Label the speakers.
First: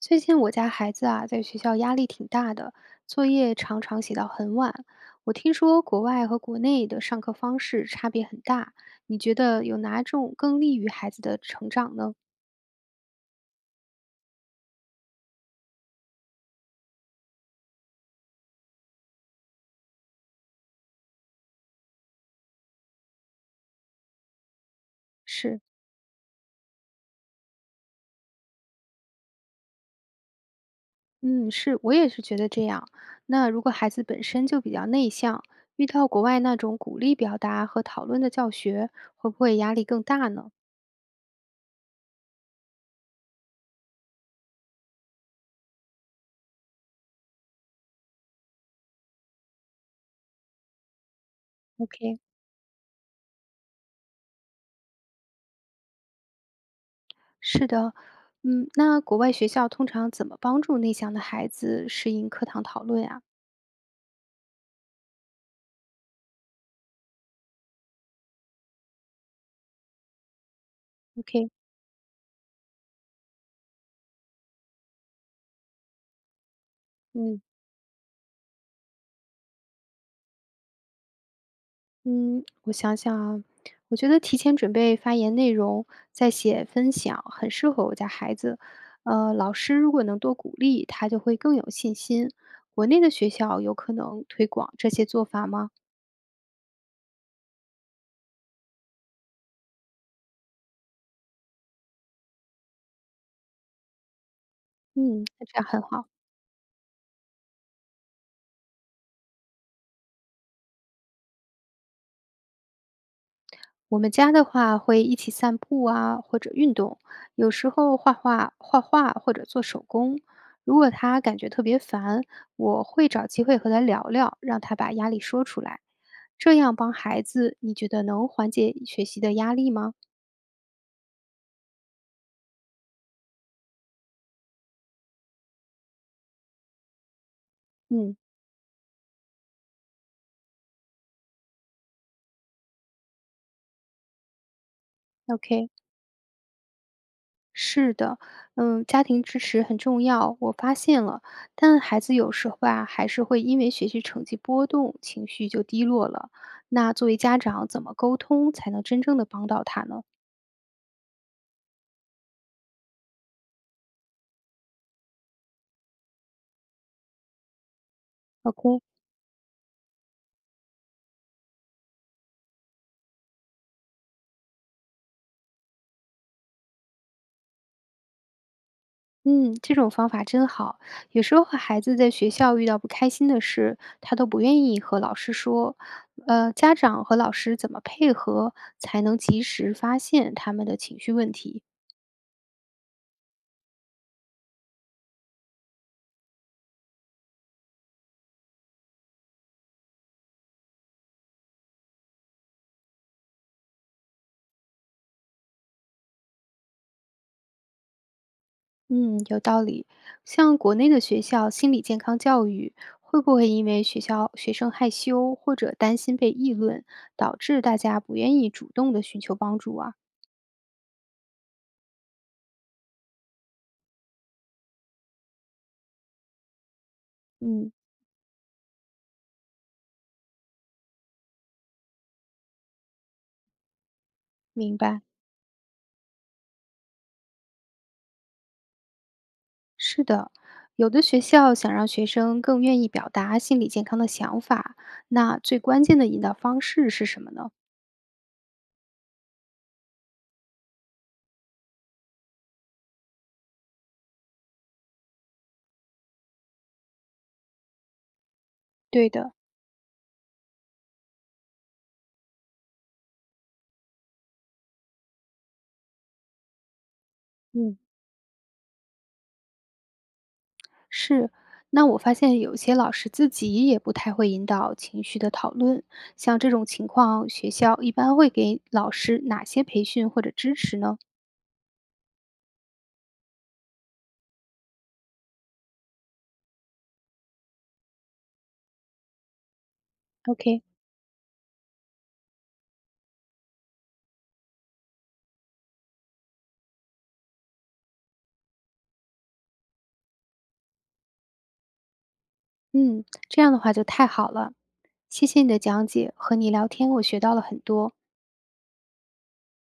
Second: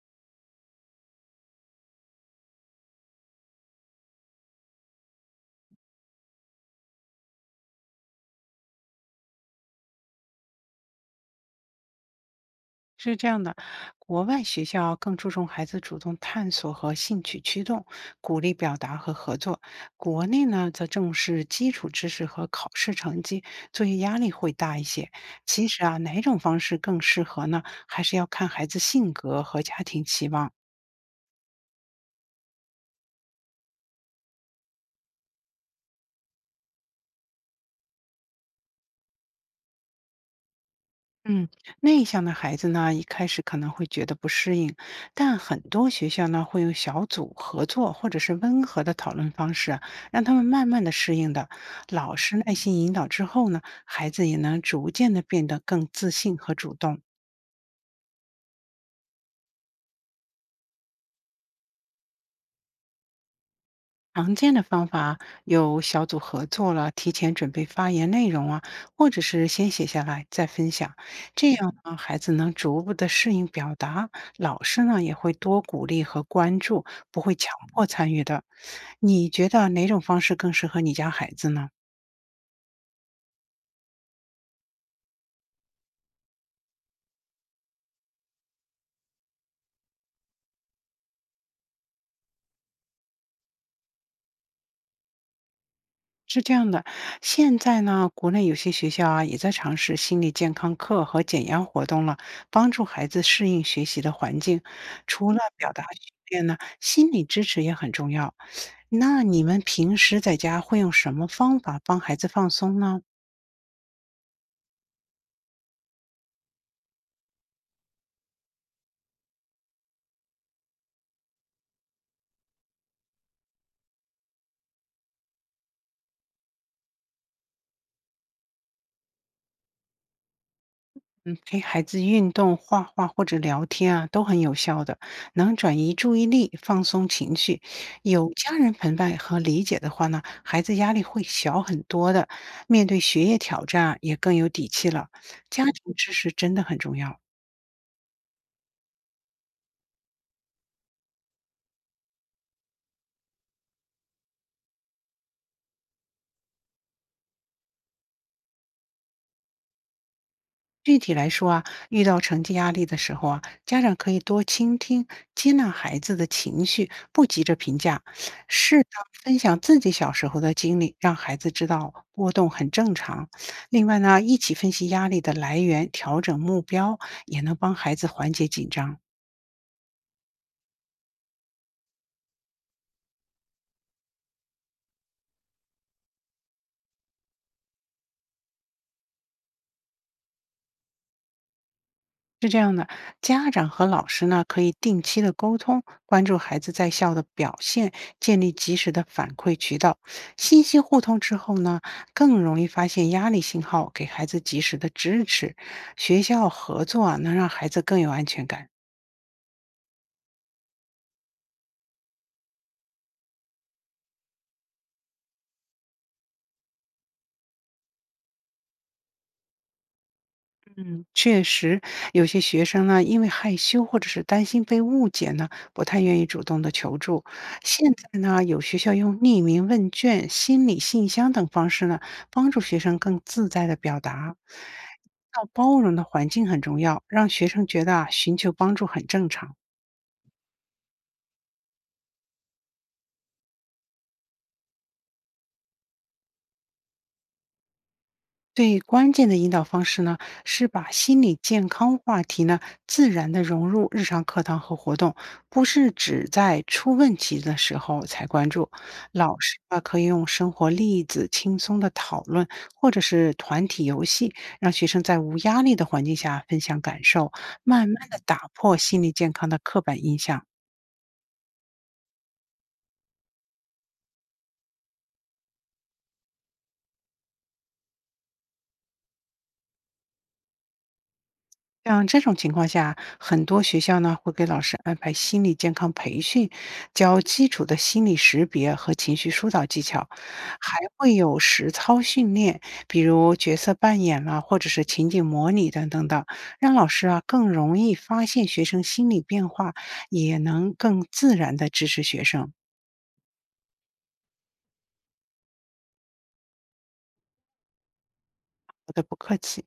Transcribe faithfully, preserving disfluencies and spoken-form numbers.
Speaker 1: 最近我家孩子啊，在学校压力挺大的，作业常常写到很晚。我听说国外和国内的上课方式差别很大，你觉得有哪种更利于孩子的成长呢？
Speaker 2: 是这样的，国外学校更注重孩子主动探索和兴趣驱动，鼓励表达和合作；国内呢，则重视基础知识和考试成绩，作业压力会大一些。
Speaker 1: 是，
Speaker 2: 其实啊，哪种方式更适合呢？还是要看孩子性格和家庭期望。
Speaker 1: 嗯，是，我也是觉得这样。那如果孩子本身就比较内向，遇到国外那种鼓励表达和讨论的教学，会不会压力更大呢
Speaker 2: 嗯，内向的孩子呢，一开始可能会觉得不适应，但很多学校呢会用小组合作或者是温和的讨论方式啊让他们慢慢的适应的。老
Speaker 1: ？OK，
Speaker 2: 师耐心引导之后呢，孩子也能逐渐的变得更自信和主动。
Speaker 1: 是的，嗯，那国外学校通常怎么帮助内向的孩子适应课堂讨论啊
Speaker 2: 常见的方法有小组合作了，提前准备发言内容啊，或者是先写下来再分享，
Speaker 1: ？OK，
Speaker 2: 这样嗯呢，孩子能逐步的适应表达，老师呢也会多鼓励和关注，不会
Speaker 1: 嗯
Speaker 2: 强迫参与的。你觉得哪种方式更适合你家孩子呢？
Speaker 1: 嗯，我想想啊，我觉得提前准备发言内容，再写分享，很适合我家孩子。呃，老师如果能多鼓励，他就会更有信心。国内的学校有可能推广这些做法吗？
Speaker 2: 是这样的，现在呢，国内有些学校啊也在尝试心理健康课和减压活动了，帮助孩子适应学习的环境。
Speaker 1: 嗯，
Speaker 2: 除了
Speaker 1: 那这样
Speaker 2: 表
Speaker 1: 很
Speaker 2: 达
Speaker 1: 好。
Speaker 2: 训练呢，心理支持也很重要。那你们平时在家会用什么方法帮孩子放松呢？
Speaker 1: 我们家的话会一起散步啊，或者运动，有时候画画、画画或者做手工。如果他感觉特别烦，我会找机会和他聊聊，让他把压力说出来。这样帮孩子，你觉得能缓解学习的压力吗？
Speaker 2: 嗯，陪孩子运动、画画或者聊天啊，都很有效的，能转移注意力、放松情绪。
Speaker 1: 嗯
Speaker 2: 有家人陪伴和理解的话呢，孩子压力会小很多的，面对学业挑战啊也更有底气了。家
Speaker 1: ，OK。
Speaker 2: 庭支持真的很重要。
Speaker 1: 是的，嗯，家庭支持很重要，我发现了。但孩子有时候啊，还是会因为学习成绩波动，情绪就低落了。那作为家长，怎么沟通才能真正的帮到他呢
Speaker 2: 具体来说啊，遇到成绩压力的时候啊，家长可以多倾听、接纳孩子的情绪，不急着评价，适
Speaker 1: ？OK，
Speaker 2: 当分享自己小时候的经历，让孩子知道波动很正常。另外呢，一起分析压力的来源，调整目标，也能帮孩子缓解紧张。
Speaker 1: 嗯，这种方法真好。有时候孩子在学校遇到不开心的事，他都不愿意和老师说。呃，家长和老师怎么配合，才能及时发现他们的情绪问题？
Speaker 2: 是这样的，家长和老师呢可以定期的沟通，关注孩子在校的表现，建立及时的反馈渠道。信息互通之后呢，更容易发现压力信号，给孩子及时的支持。学校合作啊，能让孩子更有安全感。
Speaker 1: 嗯，有道理。像国内的学校心理健康教育，会不会因为学校学生害羞或者担心被议论，导致大家不愿意主动的寻求帮助啊？
Speaker 2: 嗯，确实，有些学生呢，因为害羞或者是担心被误解呢，不太愿意主动的求助。
Speaker 1: 嗯，
Speaker 2: 现在呢，有学校用匿名问卷、心理信箱等方式呢，帮助学生更自在的表达。
Speaker 1: 明白。
Speaker 2: 要包容的环境很重要，让学生觉得啊，寻求帮助很正常。
Speaker 1: 是的，有的学校想让学生更愿意表达心理健康的想法，那最关键的引导方式是什么呢？
Speaker 2: 最关键的引导方式呢，是把心理健康话题呢自然的融入日常课堂和活动，不是只在出问题的时候才关注。
Speaker 1: 对的，
Speaker 2: 老师啊，可以用生活例子轻松的讨论，或者是团体游戏，让学生在无压力的环境下分享感受，
Speaker 1: 嗯。
Speaker 2: 慢慢的打破心理健康的刻板印象。
Speaker 1: 是，那我发现有些老师自己也不太会引导情绪的讨论，像这种情况，学校一般会给老师哪些培训或者支持呢
Speaker 2: 像这种情况下，很多学校呢会给老师安排心理健康培训，教基础的心理识别和情绪疏导技巧，
Speaker 1: ？OK，
Speaker 2: 还会有实操训练，比如角色扮演啦，或者是情景模拟等等的，让老师啊更容易发现学生心理变化，也能更自然的支持学生。
Speaker 1: 嗯，这样的话就太好了，谢谢你的讲解，和你聊天我学到了很多。
Speaker 2: 好的，不客气。